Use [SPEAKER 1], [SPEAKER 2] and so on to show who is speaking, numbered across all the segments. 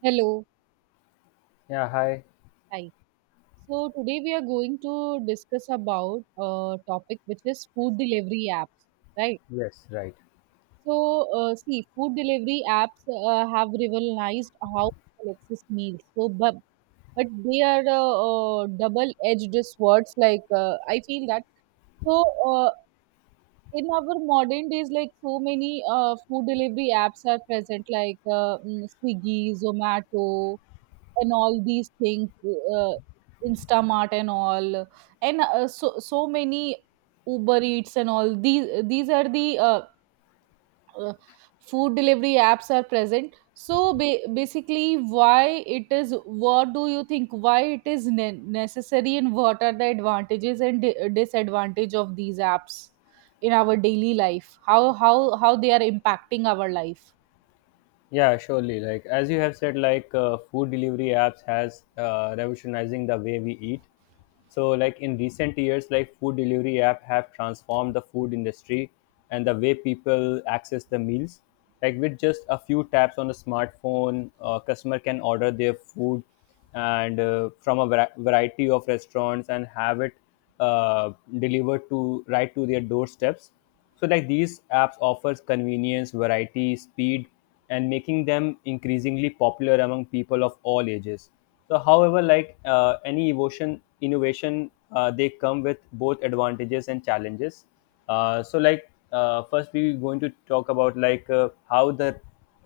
[SPEAKER 1] Hello.
[SPEAKER 2] Yeah, hi.
[SPEAKER 1] Hi. So today we are going to discuss about a topic which is food delivery apps, right?
[SPEAKER 2] Yes, right.
[SPEAKER 1] So see, food delivery apps have revolutionized how people access meals. But they are double-edged swords. Like I feel that. So uh, in our modern days, like so many food delivery apps are present, like Swiggy, Zomato and all these things, uh, Instamart and all, and so many Uber Eats and all, these are the uh, food delivery apps are present. So basically why it is, what do you think, why it is necessary and what are the advantages and disadvantage of these apps in our daily life, how they are impacting our life.
[SPEAKER 2] Yeah, surely. Like as you have said, like food delivery apps has revolutionizing the way we eat. So, like in recent years, like food delivery app have transformed the food industry and the way people access the meals. Like with just a few taps on a smartphone, customer can order their food and from a variety of restaurants and have it uh, delivered to right to their doorsteps. So like these apps offers convenience variety speed and making them increasingly popular among people of all ages. So however, like any evolution innovation they come with both advantages and challenges. So like first we going to talk about like how the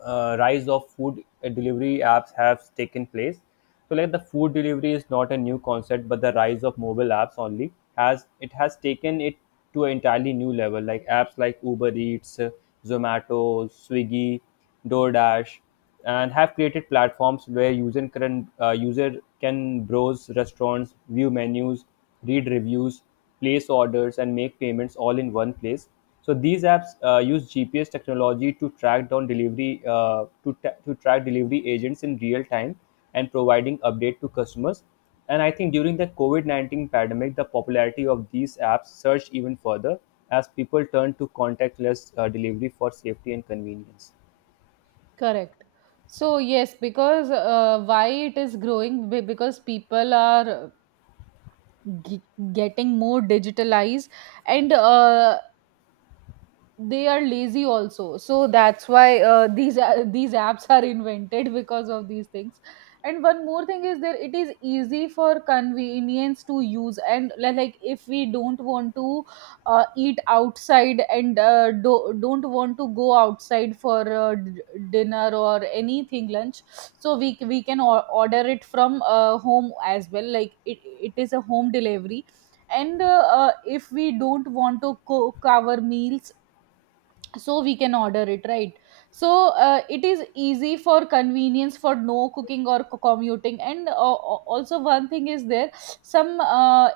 [SPEAKER 2] rise of food delivery apps have taken place. So, like the food delivery is not a new concept, but the rise of mobile apps only has it has taken it to an entirely new level. Like apps like Uber Eats, Zomato, Swiggy, DoorDash and have created platforms where user can browse restaurants, view menus, read reviews, place orders, and make payments all in one place. So these apps use GPS technology to track down delivery to track delivery agents in real time and providing update to customers. And I think during the COVID 19 pandemic, the popularity of these apps surged even further as people turned to contactless delivery for safety and convenience.
[SPEAKER 1] Correct. So yes, because why it is growing? Because people are getting more digitalized, and they are lazy also, so that's why these apps are invented because of these things. And one more thing is there, it is easy for convenience to use, and like if we don't want to eat outside and don't want to go outside for dinner or anything, lunch, so we can order it from home as well. Like it is a home delivery, and if we don't want to cook our meals, so we can order it, right? So it is easy for convenience, for no cooking or commuting. And also one thing is there, some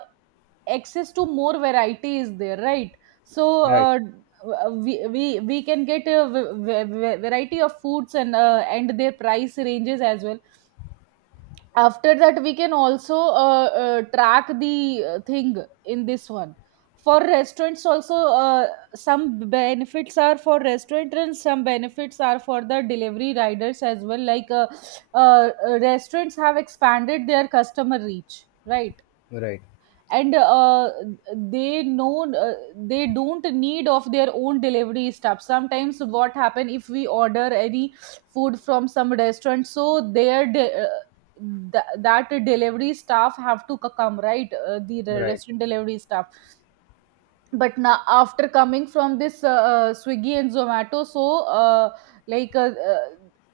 [SPEAKER 1] access to more variety is there, right? So
[SPEAKER 2] Right,
[SPEAKER 1] we can get a variety of foods and their price ranges as well. After that, we can also track the thing in this one. For restaurants also, some benefits are for restaurant and some benefits are for the delivery riders as well, like restaurants have expanded their customer reach, right?
[SPEAKER 2] right,
[SPEAKER 1] And they know, they don't need of their own delivery stuff. Sometimes what happen, if we order any food from some restaurant, so their that delivery staff have to come, right?
[SPEAKER 2] right.
[SPEAKER 1] Restaurant delivery staff, but now after coming from this Swiggy and Zomato, so like uh, uh,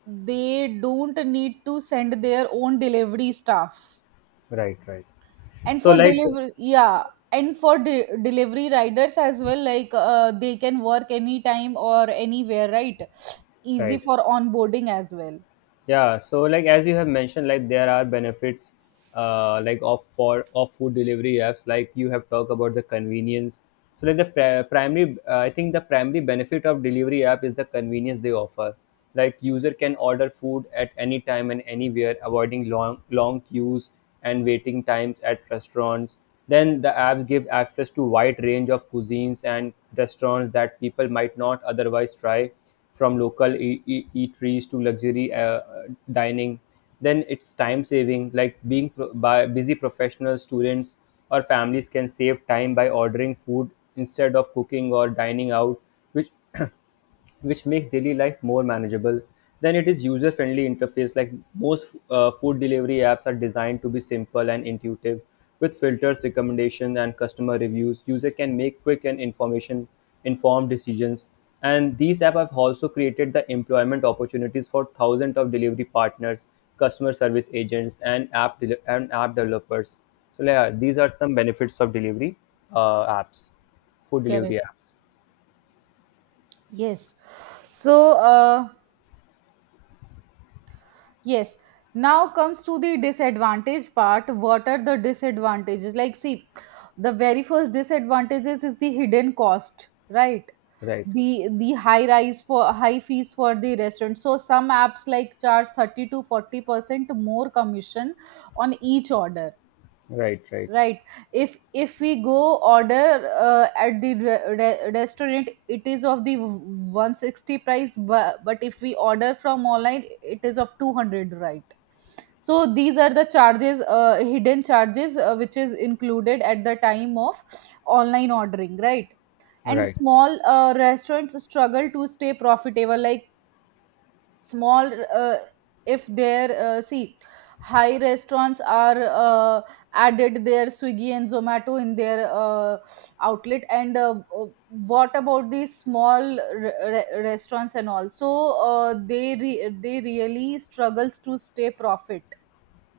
[SPEAKER 1] they don't need to send their own delivery staff.
[SPEAKER 2] Right, right,
[SPEAKER 1] And
[SPEAKER 2] so
[SPEAKER 1] for
[SPEAKER 2] like
[SPEAKER 1] delivery, yeah, and for delivery riders as well, like they can work anytime or anywhere, right? Easy
[SPEAKER 2] right.
[SPEAKER 1] for onboarding as well.
[SPEAKER 2] Yeah, so like as you have mentioned, like there are benefits, like of for of food delivery apps, like you have talked about the convenience. So like the primary I think the primary benefit of delivery app is the convenience they offer. Like user can order food at any time and anywhere, avoiding long queues and waiting times at restaurants. Then the apps give access to wide range of cuisines and restaurants that people might not otherwise try, from local eateries to luxury dining. Then it's time saving, like being by busy professionals, students or families can save time by ordering food instead of cooking or dining out, which makes daily life more manageable. Then it is user-friendly interface. Like most food delivery apps are designed to be simple and intuitive, with filters, recommendations, and customer reviews. User can make quick and information informed decisions. And these apps have also created the employment opportunities for thousands of delivery partners, customer service agents, and app developers. So yeah, these are some benefits of delivery apps, food
[SPEAKER 1] Correct.
[SPEAKER 2] delivery apps.
[SPEAKER 1] Yes. So yes, now comes to the disadvantage part. What are the disadvantages? Like see, the very first disadvantages is the hidden cost, right?
[SPEAKER 2] Right,
[SPEAKER 1] The high rise for high fees for the restaurant. So some apps like charge 30 to 40% more commission on each order,
[SPEAKER 2] right, right,
[SPEAKER 1] right? If we go order at the restaurant, it is of the 160 price, but if we order from online, it is of 200, right? So these are the charges, hidden charges, which is included at the time of online ordering, right? And
[SPEAKER 2] right.
[SPEAKER 1] small restaurants struggle to stay profitable. Like small if there see, high restaurants are added their Swiggy and Zomato in their outlet, and what about the small restaurants? And also they really struggles to stay profit.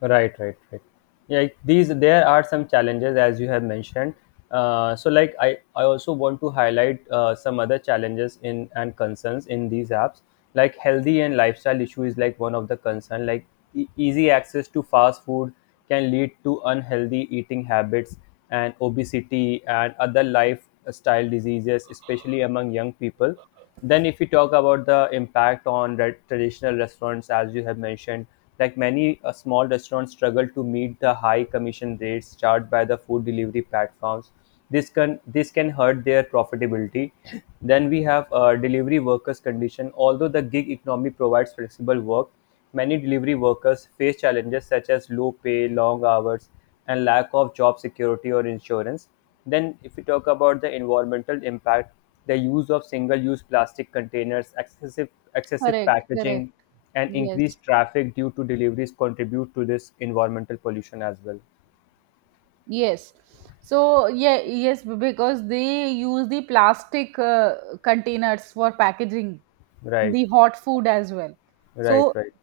[SPEAKER 2] Right, right, right. Yeah, like these there are some challenges as you have mentioned. Like I also want to highlight some other challenges in and concerns in these apps. Like healthy and lifestyle issue is like one of the concern. Like easy access to fast food can lead to unhealthy eating habits and obesity and other lifestyle diseases, especially among young people. Then if we talk about the impact on traditional restaurants, as you have mentioned, like many small restaurants struggle to meet the high commission rates charged by the food delivery platforms. This can hurt their profitability. Then we have delivery workers condition. Although the gig economy provides flexible work, many delivery workers face challenges such as low pay, long hours, and lack of job security or insurance. Then, if we talk about the environmental impact, the use of single-use plastic containers, excessive
[SPEAKER 1] Correct, correct.
[SPEAKER 2] packaging, and
[SPEAKER 1] Yes,
[SPEAKER 2] increased traffic due to deliveries contribute to this environmental pollution as well.
[SPEAKER 1] yes. So yeah, yes, because they use the plastic containers for packaging
[SPEAKER 2] Right,
[SPEAKER 1] the hot food as well,
[SPEAKER 2] right,
[SPEAKER 1] so
[SPEAKER 2] right.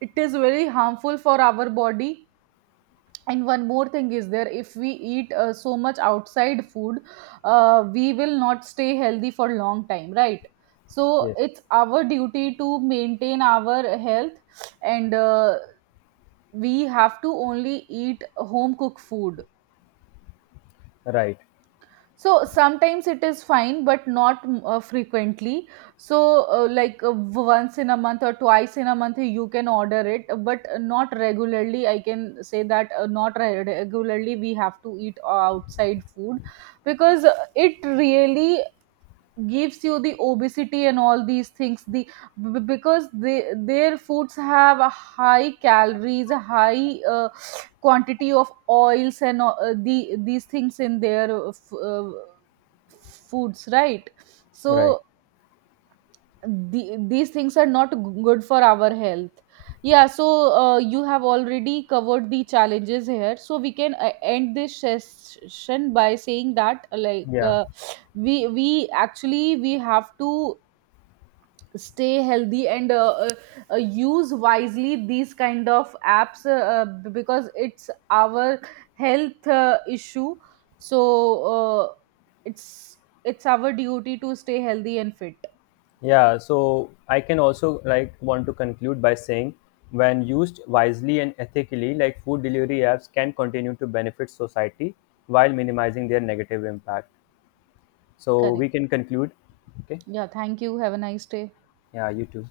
[SPEAKER 1] it is very harmful for our body. And one more thing is there, if we eat so much outside food, we will not stay healthy for long time, right? So
[SPEAKER 2] Yes,
[SPEAKER 1] it's our duty to maintain our health, and we have to only eat home cooked food.
[SPEAKER 2] right,
[SPEAKER 1] So sometimes it is fine, but not frequently. So, once in a month or twice in a month, you can order it, but not regularly. I can say that not re- regularly we have to eat outside food, because it really gives you the obesity and all these things. Because their foods have a high calories, a high quantity of oils, and these things in their foods, right?
[SPEAKER 2] right.
[SPEAKER 1] So these things are not good for our health. Yeah, so you have already covered the challenges here, so we can end this session by saying that, like
[SPEAKER 2] Yeah.
[SPEAKER 1] we actually we have to stay healthy, and use wisely these kind of apps, because it's our health issue. So uh, it's it's our duty to stay healthy and fit.
[SPEAKER 2] Yeah, so I can also like want to conclude by saying, when used wisely and ethically, like food delivery apps can continue to benefit society while minimizing their negative impact. So we
[SPEAKER 1] Correct.
[SPEAKER 2] can conclude. Okay.
[SPEAKER 1] Yeah, thank you. Have a nice day.
[SPEAKER 2] Yeah, you too.